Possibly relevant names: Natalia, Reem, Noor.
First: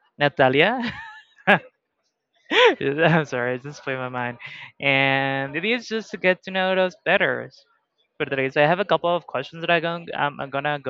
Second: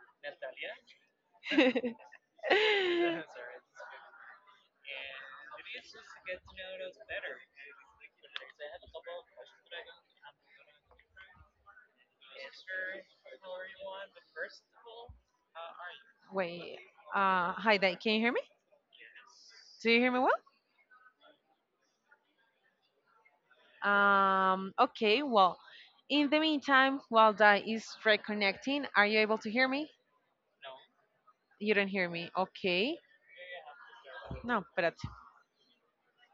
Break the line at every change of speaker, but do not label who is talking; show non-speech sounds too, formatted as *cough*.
Natalia. *laughs*
*laughs*
I'm sorry, it just flew my mind. And it is just to get to know those better. For today. So I have a couple of questions that I'm gonna
Wait. Hi, Dai. Can you hear me? Do you hear me well? Okay. Well, in the meantime, while Dai is reconnecting, are you able to hear me? You don't hear me. Okay. No, but.